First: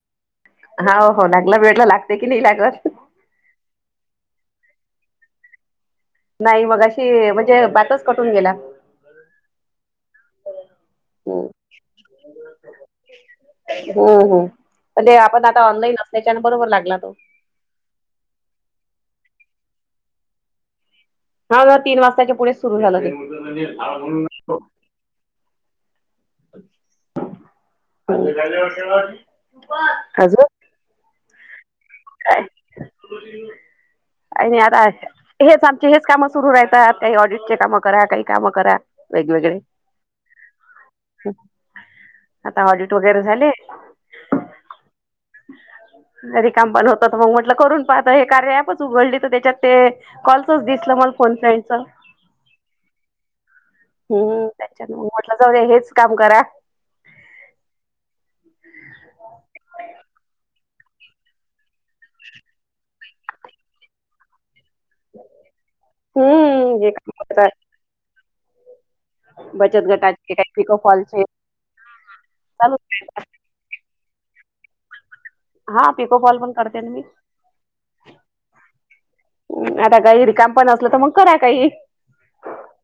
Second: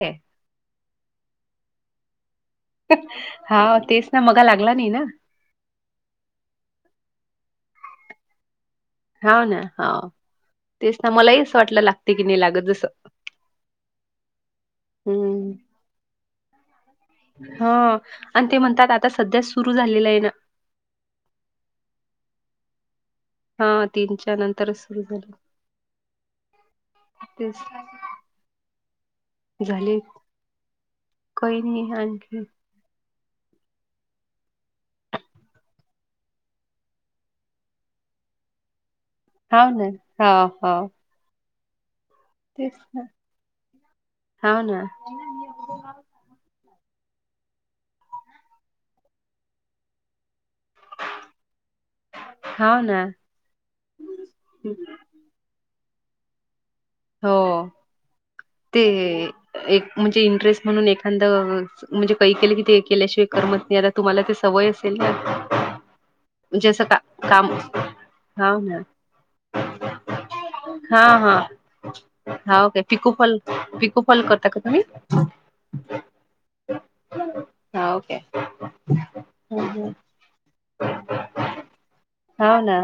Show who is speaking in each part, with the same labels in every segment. Speaker 1: ह [inaudible]
Speaker 2: हो, हो लागला वेळ लागते की नाही लागतं.
Speaker 1: हा तेच ना मगा लागला नाही ना.
Speaker 2: नाही मग अशी म्हणजे बातच कटून गेला.
Speaker 1: हा ना हा तेच ना मलाही
Speaker 2: हम्म
Speaker 1: असं वाटलं लागते की नाही लागत जस.
Speaker 2: हो, हो पण ते आपण आता ऑनलाईन असल्याच्या बरोबर लागला तो.
Speaker 1: हा आणि ते म्हणतात आता सध्या सुरू झालेलं आहे ना.
Speaker 2: हा ह तीन वाजताच्या पुढे सुरू झालं ते
Speaker 1: ब झार
Speaker 2: हज
Speaker 1: कोय नि हांखी
Speaker 2: अ नाही आताश. हेच आमचे हेच कामं सुरू राहत काही ऑडिटचे कामं करा काही कामं करा. वेगवेगळे
Speaker 1: हा ना हा हो..
Speaker 2: आता ऑडिट
Speaker 1: ना.
Speaker 2: वगैरे झाले.
Speaker 1: हाव ना,
Speaker 2: अ र काम पण होत तर मग म्हटलं करून पता हे कार्य ॲप उघडली तर त्याच्यात ते. कॉलचच दिसलं मला फोन फ्रेंड्स च
Speaker 1: हा ना
Speaker 2: हम्म
Speaker 1: हं.
Speaker 2: त्याच्यान म्हटलं जाऊ दे हेच काम करा
Speaker 1: हो ते एक म्हणजे इंटरेस्ट म्हणून एखादा म्हणज काही केले कि ते केल्याशिवा करत नाही आता तुम्हाला ते सवय
Speaker 2: हम्म
Speaker 1: जसं
Speaker 2: जे
Speaker 1: का
Speaker 2: करता
Speaker 1: काम हा ना
Speaker 2: बचत गट का पिकोफॉल
Speaker 1: हा का पिकू फल पिकू फल करता का तुम्ही
Speaker 2: हा पिकोफॉल पण करते मी
Speaker 1: हा ओके
Speaker 2: आता काही रिकम पण असलं तर मग करा काही
Speaker 1: होव ना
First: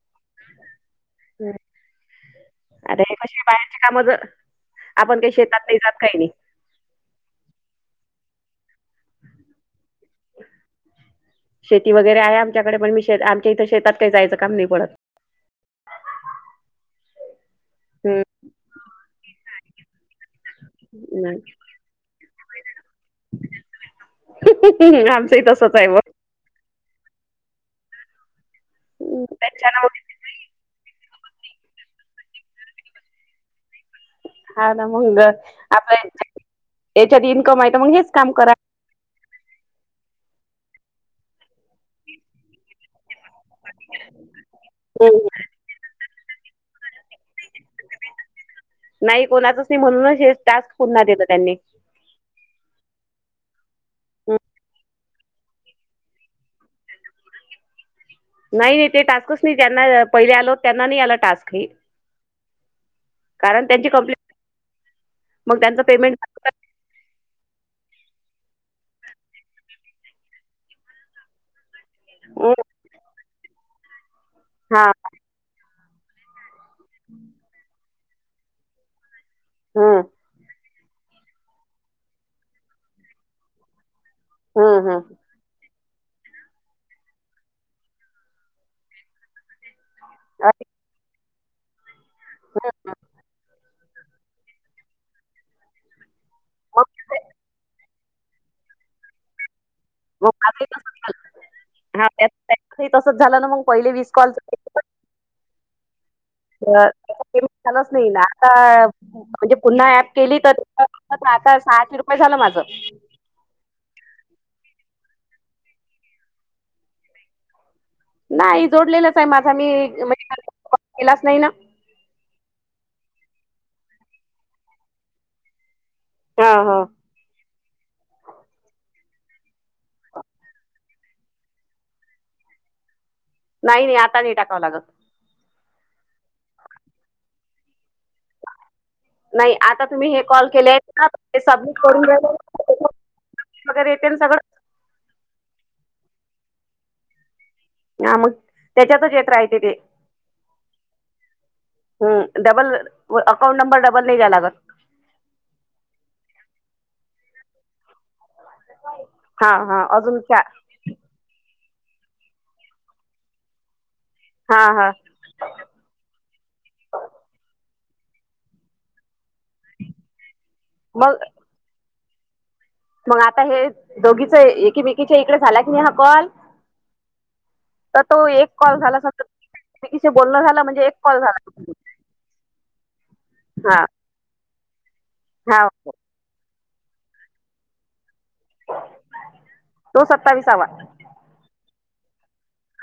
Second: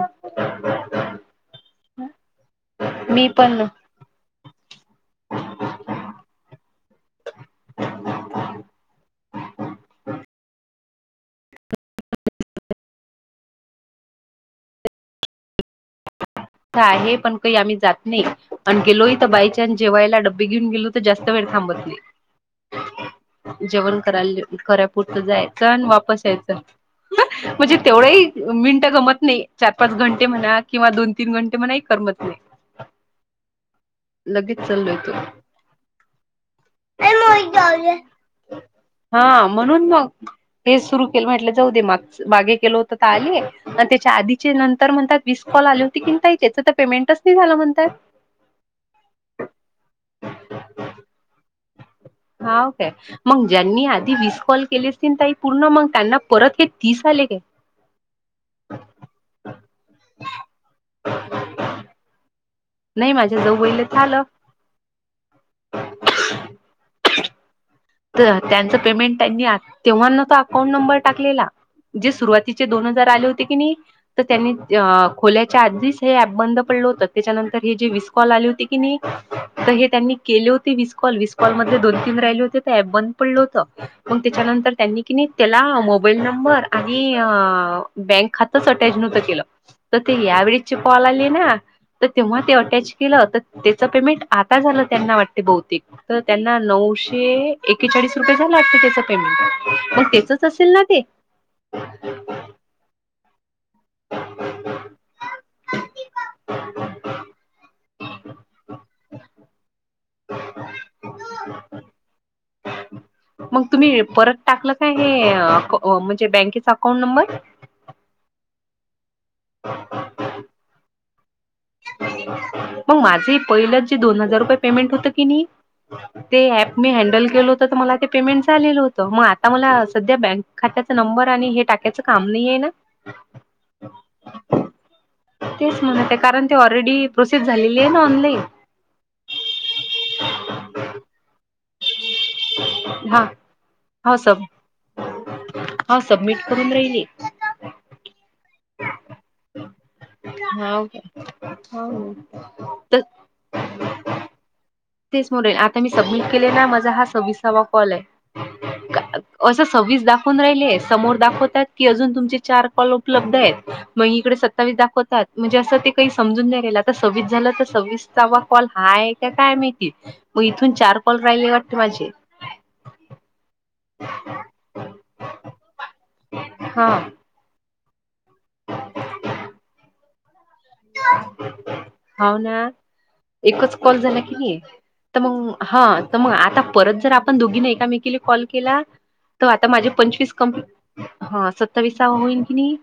Speaker 2: अरे
Speaker 1: मी
Speaker 2: कशी
Speaker 1: पण
Speaker 2: बाहेरची काम ज आपण काही शेतात नाही जात काही नाही. शेती वगैरे आहे आमच्याकडे पण मी श आमच्या इथं शेतात काही जायचं काम नाही पडत.
Speaker 1: आहे पण काही आम्ही जात
Speaker 2: हम्म
Speaker 1: नाही आणि गेलोय तर बाय चान्स जेवायला डब घेऊन गेलो तर जास्त वेळ
Speaker 2: नाही
Speaker 1: थांबत नाही. जेवण करायला करेपुरतं
Speaker 2: आमचंही
Speaker 1: जायचं
Speaker 2: तसंच
Speaker 1: आणि
Speaker 2: आहे मग
Speaker 1: वापस यायचं. म्हणजे तेवढंही मिनटं गमत नाही. चार
Speaker 2: त्याच्यान
Speaker 1: पाच
Speaker 2: मग
Speaker 1: घंटे म्हणा किंवा दोन तीन घंटे म्हणा मलाही करमत नाही. लगेच
Speaker 2: हा ना
Speaker 1: चाललोय
Speaker 2: म्हंटलं आता ह्यांच्या त्याच्यात इन्कम आहे तर
Speaker 1: तो.
Speaker 2: मग हेच काम करा.
Speaker 1: हा म्हणून मग, मेस सुरू केलं म्हटलं जाऊ दे माग मागे केलं होतं तर आली आणि त्याच्या आधीचे नंतर
Speaker 2: हम्म.
Speaker 1: म्हणतात कॉल आली होती की ताई त्याचं तर पेमेंटच नाही झालं म्हणतात
Speaker 2: नाही कोणाच नाही म्हणून हे टास्क पुन्हा देतात त्यांनी.
Speaker 1: हाव काय मग ज्यांनी आधी विस कॉल केले ताई पूर्ण मग त्यांना परत हे तीस आले काय?
Speaker 2: नाही नाही ते टास्कच नाही ज्यांना पहिले आलो त्यांना नाही आला टास्क हे.
Speaker 1: नाही माझ्या
Speaker 2: कारण
Speaker 1: जाऊबाईला
Speaker 2: त्यांची
Speaker 1: झालं
Speaker 2: कम्प्लीट-मग त्यांचं पेमेंट
Speaker 1: तर त्यांचं पेमेंट त्यांनी तेव्हाना तो अकाउंट नंबर टाकलेला. जे सुरुवातीचे दोन हजार आले होते की नाही. तर त्यांनी
Speaker 2: हा
Speaker 1: खोल्याच्या आधीच हे ऍप बंद पडल होत. त्याच्यानंतर हेे जे वीस कॉल आले होते की नाही तर हे
Speaker 2: हम्म
Speaker 1: त्यांनी केले होते वीस कॉल वीस कॉल मध्ये दोन तीन राहिले होते तर ऍप बंद पडलं होतं. मग त्याच्यानंतर
Speaker 2: हम्म
Speaker 1: त्यांनी कि
Speaker 2: हम्म
Speaker 1: नाही त्याला मोबाईल नंबर आणि बँक खातंच अटॅच नव्हतं केलं. तर ते या
Speaker 2: आणि
Speaker 1: वेळेचे कॉल आले ना तर तेव्हा ते अटॅच केलं तर त्याचं पेमेंट आता झालं त्यांना वाटते. बहुतेक तर त्यांना
Speaker 2: मग
Speaker 1: नऊशे एकेचाळीस रुपये झाला अस त्याच पेमेंट पण
Speaker 2: मग
Speaker 1: तेचच
Speaker 2: माझंही
Speaker 1: असेल ना ते.
Speaker 2: हा त्या त्यांचही तसच झालं ना मग पहिले विस कॉलच त्या पेमेंट झालाच नाही ना. आता म्हणजे पुन्हा ऍप केली तर आता सात आठ सहाशे रुपये झालं माझं.
Speaker 1: मग तुम्ही परत टाकलं काय हे म्हणजे बँकेचा अकाउंट नंबर?
Speaker 2: नाही जोडलेलाच आहे माझा मी म्हणजे माझा कॉल केलाच नाही ना.
Speaker 1: मग माझे पहिलंच जे दोन हजार रुपये पेमेंट होत की नाही. ते
Speaker 2: हा
Speaker 1: ऍप
Speaker 2: हा
Speaker 1: मी हँडल केल हो मला ते पेमेंट झालेलं होतं. मग आता मला सध्या बँक खात्याचा नंबर आणि हे टाकायचं काम नाही आहे ना.
Speaker 2: नाही नाही आता नाही टाकावं लागत.
Speaker 1: तेच म्हणत कारण ते ऑलरेडी प्रोसेस झालेली आहे ना ऑनलाईन.
Speaker 2: नाही आता तुम्ही हे कॉल केले आहेत ना तुमचे आजू
Speaker 1: हा
Speaker 2: वगैरे येते ना
Speaker 1: हा
Speaker 2: सगळं
Speaker 1: सब हा सबमिट करून राहिले.
Speaker 2: हा मग त्याच्यातच येत राहीत ते.
Speaker 1: हा हो
Speaker 2: हम्म डबल अकाउंट नंबर डबल नाही द्याव लागत.
Speaker 1: तेच बोले आता मी सबमिट केले ना. माझा हा सव्वीसावा कॉल आहे.
Speaker 2: हा
Speaker 1: असं
Speaker 2: हा
Speaker 1: सवीस
Speaker 2: अजून
Speaker 1: दाखवून
Speaker 2: चा
Speaker 1: राहिलेस. समोर दाखवतात की, अजून तुमचे चार कॉल उपलब्ध आहेत. मग इकडे
Speaker 2: हा
Speaker 1: सत्तावीस
Speaker 2: हा
Speaker 1: दाखवतात. म्हणजे असं ते काही समजून नाही राहिलं. आता सव्वीस झालं तर सव्वीसावा कॉल हाय का काय माहिती. मग इथून चार कॉल
Speaker 2: मग
Speaker 1: राहिले वाटते माझे.
Speaker 2: मग आता हे दोघीच एकीमेकीच्या इकडे झाला की नाही हा कॉल.
Speaker 1: हा
Speaker 2: तर तो एक कॉल झाला स बोलण झाला म्हणजे एक कॉल झाला.
Speaker 1: होव ना एकच
Speaker 2: हा
Speaker 1: कॉल झाला की नाही? तर मग हा तर मग आता परत जर आपण दोघीनी एककामेकीला कॉल केला तर आता माझे
Speaker 2: तो
Speaker 1: पंचवीस कंप
Speaker 2: सत्तावीसावा
Speaker 1: ह सत्तावीस होईल की नाही.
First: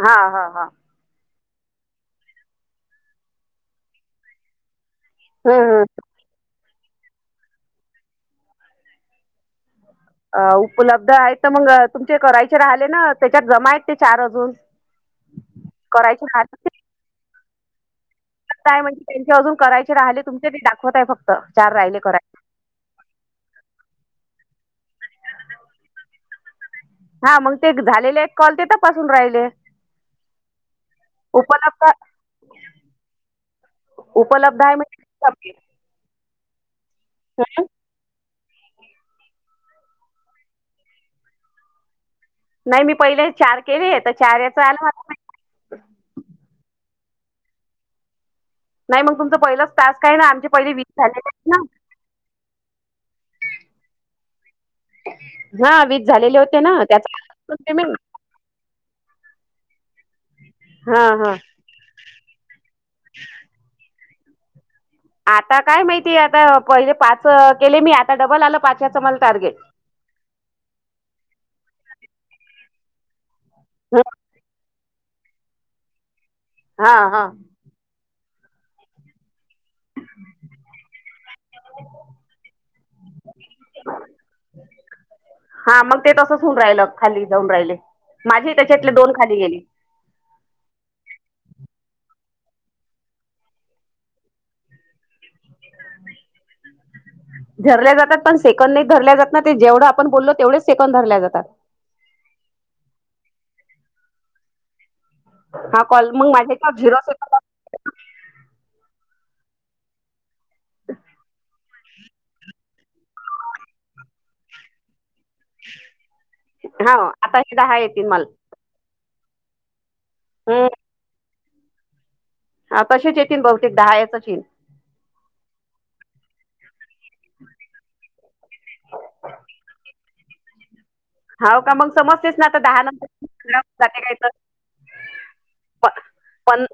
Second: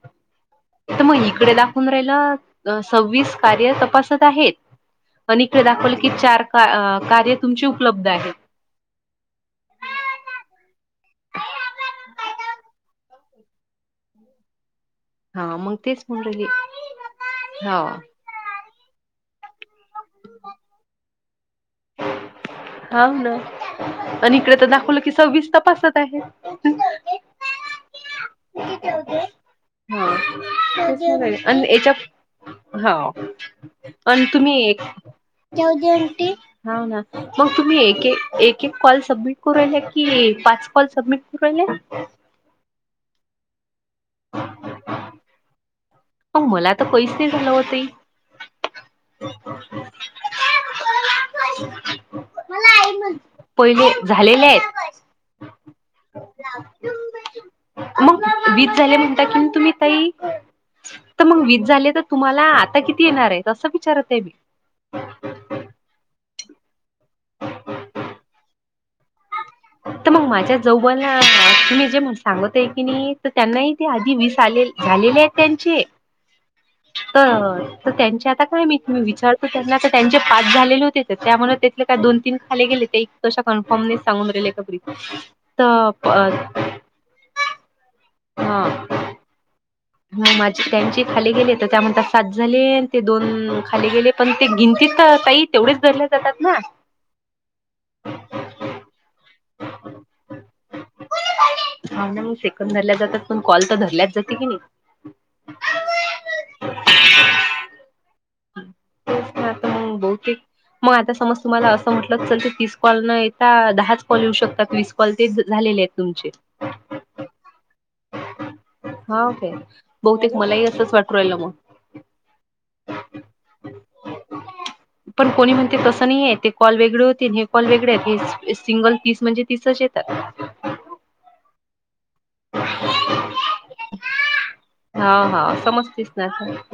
Speaker 2: हा हा हा.
Speaker 1: तर मग इकडे दाखवून राहिलं सव्वीस कार्य तपासत आहेत. आणि
Speaker 2: हम्म
Speaker 1: इकडे
Speaker 2: हम्म
Speaker 1: दाखवलं की चार का -कार्य तुमची उपलब्ध आहेत.
Speaker 2: अ उपलब्ध आहेत तर मग तुमचे करायचे राहिले ना त्याच्यात जमा आहेत ते चार अजून.
Speaker 1: हा मग तेच
Speaker 2: करायचे
Speaker 1: म्हणलं हे
Speaker 2: राहिले
Speaker 1: हो.
Speaker 2: काय म्हणजे त्यांचे अजून करायचे राहिले तुमचे ते दाखवत आहे फक्त चार राहिले करायचे.
Speaker 1: हा ना आणि इकडे तर दाखवलं की सव्वीस तपासात आहे.
Speaker 2: हा मग ते झालेले एक कॉल तेथपासून राहिले.
Speaker 1: हा
Speaker 2: उपलब्ध
Speaker 1: याच्या. हा आणि तुम्ही
Speaker 2: उपलब्ध आहे
Speaker 1: एक
Speaker 2: म्हणजे
Speaker 1: ह ना मग
Speaker 2: हं?
Speaker 1: तुम्ही एक एक कॉल सबमिट करू राहिले की, पाच पाच कॉल सबमिट करू राहिले‌.
Speaker 2: नाही मी पहिले चार केले आहे तर चार याचा आलाता.
Speaker 1: मग मला तर पैस झालं होत ताई.
Speaker 2: नाही मग तुमचं पहिलंच तास काय ना आमचे पहिले वीज झाले.
Speaker 1: पहिले झालेले आहेत.
Speaker 2: हा वीस झालेले होते ना त्याचा आलं मग पेमेंट.
Speaker 1: मग वीज झाले म्हणता की तुम्ही ताई
Speaker 2: हा
Speaker 1: तर
Speaker 2: हा
Speaker 1: मग वीज झाले तुम्हाला आता किती येणार आहे असं विचारत आहे मी.
Speaker 2: आता काय माहितीय आता पहिले पाच केले मी आता डबल आलं पाच या्याचं मला टार्गेट.
Speaker 1: तर मग माझ्या जवुबानां तुम्ही जे म्हण सांगत आहे की, नाही तर त्यांनाही ते आधी वीस आले झालेली आहेत त्यांचे
Speaker 2: हा
Speaker 1: अ
Speaker 2: हा
Speaker 1: तर त्यांचे आता काय माहित मी विचारतो त्यांना तर त्यांचे पाच झाले होते. तर त्यामुळे तेथले काय दोन तीन खाले गेले ते तशा कन्फर्मने सांगून राहिले क बरी
Speaker 2: हा मग ते
Speaker 1: तर
Speaker 2: तसंच होऊन राहिलं खाली जाऊन राहिले माझे त्याच्यातले दोन खाली गेले.
Speaker 1: ह माझी त्यांचे खाली गेले तर त्या म्हणतात सात झाले ते दोन खाली गेले पण ते गिंती काही तेवढेच धरल्याले जातात ना.
Speaker 2: धरल्या जातात पण सेकंड नाही धरल्या जात ना ते जेवढं आपण बोललो तेवढेच सेकंड धरल्या जातात.
Speaker 1: हा नाही सेकंद धरल्या जातात पण कॉल तर धरल्याच जाते की नाही.
Speaker 2: हा कॉल मग माझ्या झिरो
Speaker 1: तेच आता मग बहतेक मग आता समज तुम्हाला अस म्हटलं च ते तीस कॉल न येता दहाच कॉल येऊ शकतातस. पलती झालेले आहेत तुमचे.
Speaker 2: हा आता हे दहा येतील मला
Speaker 1: हाव काय बहुतेक मलाही
Speaker 2: हम्म
Speaker 1: असंच वाटरू रायल मग.
Speaker 2: हा कसे येतीलन बहुतेक दहा येत असेल.
Speaker 1: पण कोणी म्हणते तसं नाही आहे ते कॉल वेगळे होते हे कॉल वेगळे आहेत सिंगल तीस म्हणजे तीसच येतात.
Speaker 2: हावना का मग समजतेस ना आता दहा नंबर जाते का.
Speaker 1: हा हा
Speaker 2: प
Speaker 1: समजतेस ना आता
Speaker 2: पं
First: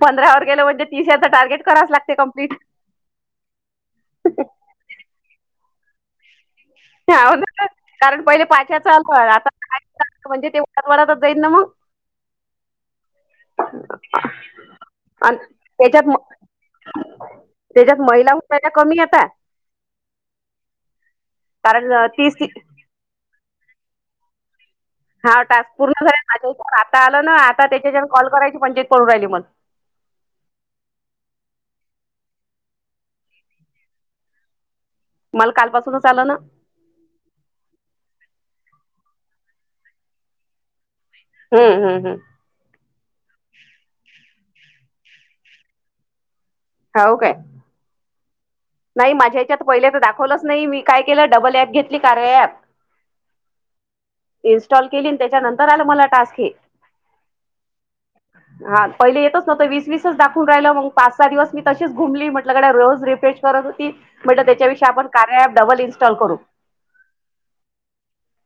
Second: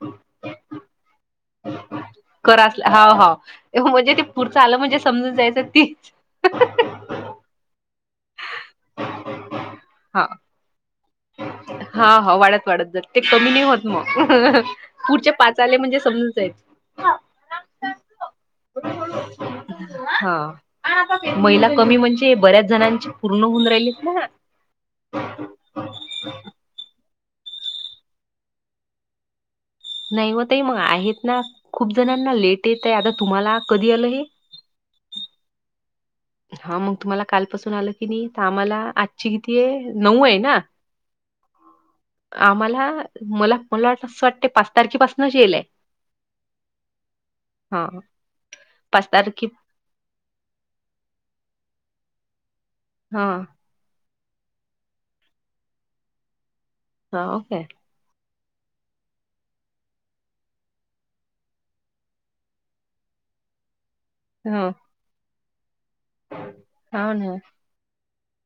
Speaker 2: -पंधरा व गेल म्हणजे तिसऱ्या टार्गेट कराच लागते कम्प्
Speaker 1: करायचं हा हाव म्हणजे ते पुढचं आलं म्हणजे समजून जायचं तीच
Speaker 2: कारण पहिले पाच्या चालूय आता
Speaker 1: हा
Speaker 2: म्हणजे ते वरात वात
Speaker 1: हा हा वाढत वाढत जात ते कमी नाही होत मग पुढच्या
Speaker 2: आणि
Speaker 1: पाच आले म्हणजे
Speaker 2: त्याच्यात म-
Speaker 1: समजून जायचे
Speaker 2: त्याच्यात महिला पच्या कमी येत
Speaker 1: हा महिला
Speaker 2: कारण
Speaker 1: कमी
Speaker 2: अं,
Speaker 1: म्हणजे
Speaker 2: तीस ती
Speaker 1: बऱ्याच जणांची पूर्ण होऊन राहिले ना
Speaker 2: हा टास्क पूर्ण झा माझ्यावर आता आलं ना आता त्याच्या कॉल करायची पंचायत पून राहिली मग
Speaker 1: नाही मग तई मग आहेत ना खूप जणांना लेट येत आहे आता तुम्हाला कधी आलं हे
Speaker 2: मला कालपासूनच आलं ना
Speaker 1: हा मग तुम्हाला कालपासून आलं की नाही तर आम्हाला आजची किती आहे नऊ आहे ना
Speaker 2: हम्म हम्म हम्
Speaker 1: आम्हाला मला मला वाट असं वाटते पाच तारखेपासूनच येईलय
Speaker 2: ह काय
Speaker 1: पाच
Speaker 2: नाही माझ्या
Speaker 1: तारखे
Speaker 2: याच्या पहिले तर दाखवलंच नाही मी काय केलं डबल ऍप घेतली कार ऍप
Speaker 1: हा
Speaker 2: इन्स्टॉल केली त्याच्यानंतर आलं मला टास्क हे
Speaker 1: हा ओके
Speaker 2: हा पहिले येतच नवत वीस वीसच दाखवून राहिलं मग पाच सहा दिवस मी तशीच घुमली म्हटलं कडे रोज रिफ्रेश करत होती म्हटलं
Speaker 1: हो
Speaker 2: त्याच्याविषयी आपण कार्य डबल इ् इॉ करू
Speaker 1: काण ह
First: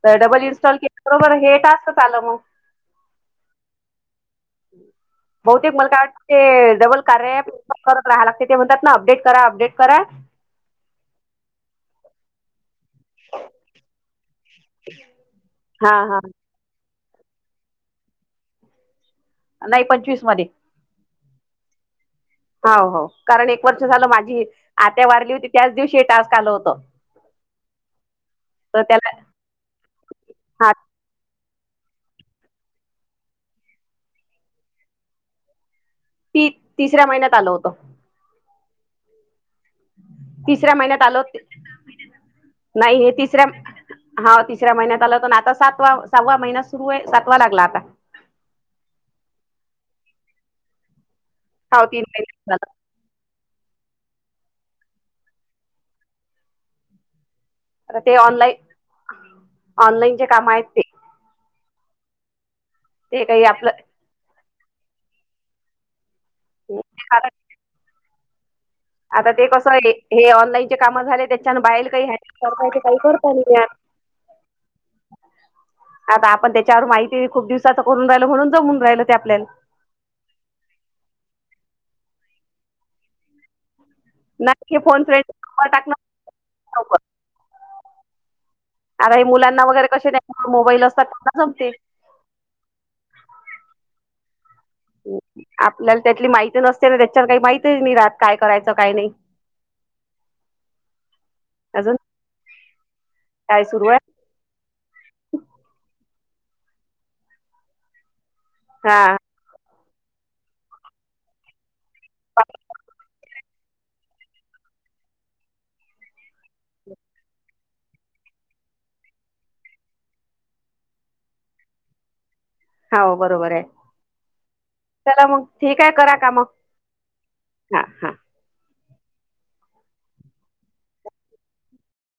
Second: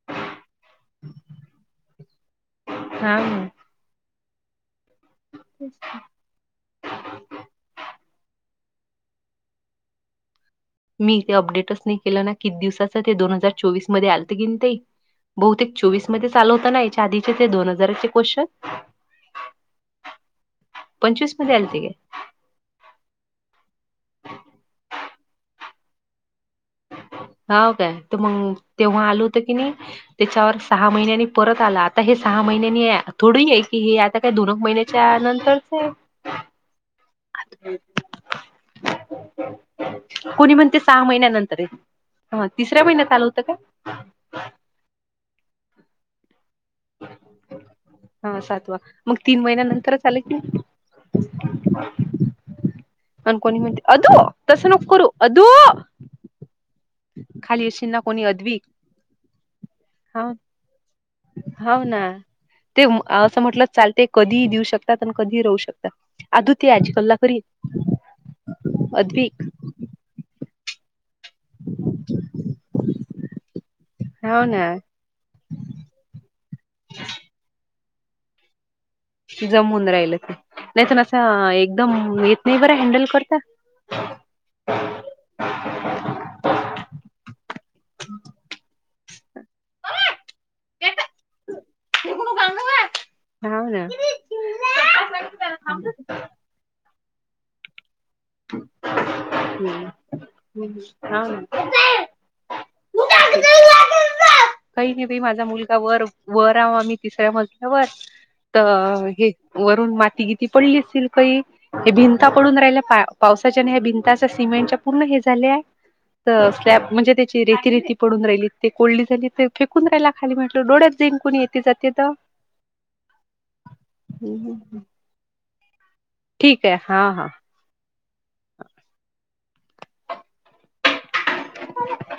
Speaker 2: तर डबल इनस्टॉल के बरोबर हे ट असत आलं मग
Speaker 1: हा हम
Speaker 2: बहुतेक मला काय वाटते डबल कार्य आहे करत राहाय लागते ते म्हणतात ना अपडेट करा अपडेट करा
Speaker 1: मी ते अपडेटच नाही केलं ना किती दिवसां ते दोन हजार चोवीस मध्ये आलत की बहुतेक
Speaker 2: हा
Speaker 1: चोवीस
Speaker 2: हा
Speaker 1: मध्ये चालवत ना याच्या आधीचे ते दोन हजाराचे क्शन
Speaker 2: नाही पंचवीस मध्ये
Speaker 1: पंचवीस मध्ये आल त गे
Speaker 2: हो हो कारण एक वर्ष झालं माझी आत्या वारली होती त्याच दिवशी हे टास्क आलं होतं
Speaker 1: हा काय त मग
Speaker 2: तर
Speaker 1: तेव्हा
Speaker 2: त्याला
Speaker 1: आल होतं की नाही त्याच्यावर
Speaker 2: हा
Speaker 1: सहा महिन्यांनी परत आला आता हे सहा महिन्यांनी थोड आहे की हे आता काही दोन महिन्याच्या नंतरच
Speaker 2: ती तिसऱ्या महिन्यात आल होतं
Speaker 1: कोणी
Speaker 2: तिसऱ्या
Speaker 1: म्हणते
Speaker 2: महिन्यात
Speaker 1: सहा
Speaker 2: आल हो
Speaker 1: महिन्यानंतर आहे हा तिसऱ्या
Speaker 2: नाही हे
Speaker 1: महिन्यात आलं होतं
Speaker 2: तिसऱ्या
Speaker 1: काय
Speaker 2: हा तिसऱ्या महिन्यात आलं तर आता सातवा सव्वा महिना सुरू आहे जातवा लागला आता
Speaker 1: हा सातवा मग तीन महिन्या नंतर चाले की
Speaker 2: साऊथ इंडिया
Speaker 1: अनको ह मते अदो तस नो करर अदो खाली येशील ना
Speaker 2: ते
Speaker 1: कोणी अद्विक
Speaker 2: ऑनलाईन ऑनलाईन जे काम आहेत ते
Speaker 1: होा ना ते असं
Speaker 2: काही
Speaker 1: म्हटलं
Speaker 2: आपलं
Speaker 1: चालते कधीही देऊ शकतात आणि कधी राहू शकत अधु ते आज कल्ला खरी
Speaker 2: आता ते कसं आहे हे ऑनलाईनचे काम झाले त्या ान बाईल काही हडल करताय ते काही करता नाही
Speaker 1: हाव ना
Speaker 2: आता आपण त्याच्यावर माहिती खूप दिवसाच करून राहिल म्हणून जमून राहिल ते आपल्याला
Speaker 1: जमून नाही अस एकदम येत नाही बर हडल करत
Speaker 2: नाही फोने टाकणार अर हे मुलांना वगैरे कसे नाही मोबाईल असतात त्यांना जमते
Speaker 1: हे ग न ना
Speaker 2: आपल्याला त्यातली माहिती नसते ना त्याच्या काही माहती नाही राहत काय करायचं काय नाही
Speaker 1: ह हा
Speaker 2: अजून काय सुरुवात
Speaker 1: काही नाही बा माझा मुलगा वर वर आवा मी तिसऱ्या मजल्यावर
Speaker 2: हा
Speaker 1: तर हे वरून मातीगीती पडली असेल काही हे भिंता पडून राहिला पा पावसाच्या आणि्या भिंताच्या सिमेंटच्या पूर्ण हे झाले आहे स्लॅब म्हणजे त्याची रेती रेती पडून राहिली ते कोल्डी झाली ते फेकून राहियला खाली म्हटलं डोळ्या जिंक कोणी येत जाते तर
Speaker 2: ह होा बरोबर आहे चला मग ठीक आहे करा का मग
Speaker 1: ठीक आहे हा हा
Speaker 2: हा हा
Speaker 1: ह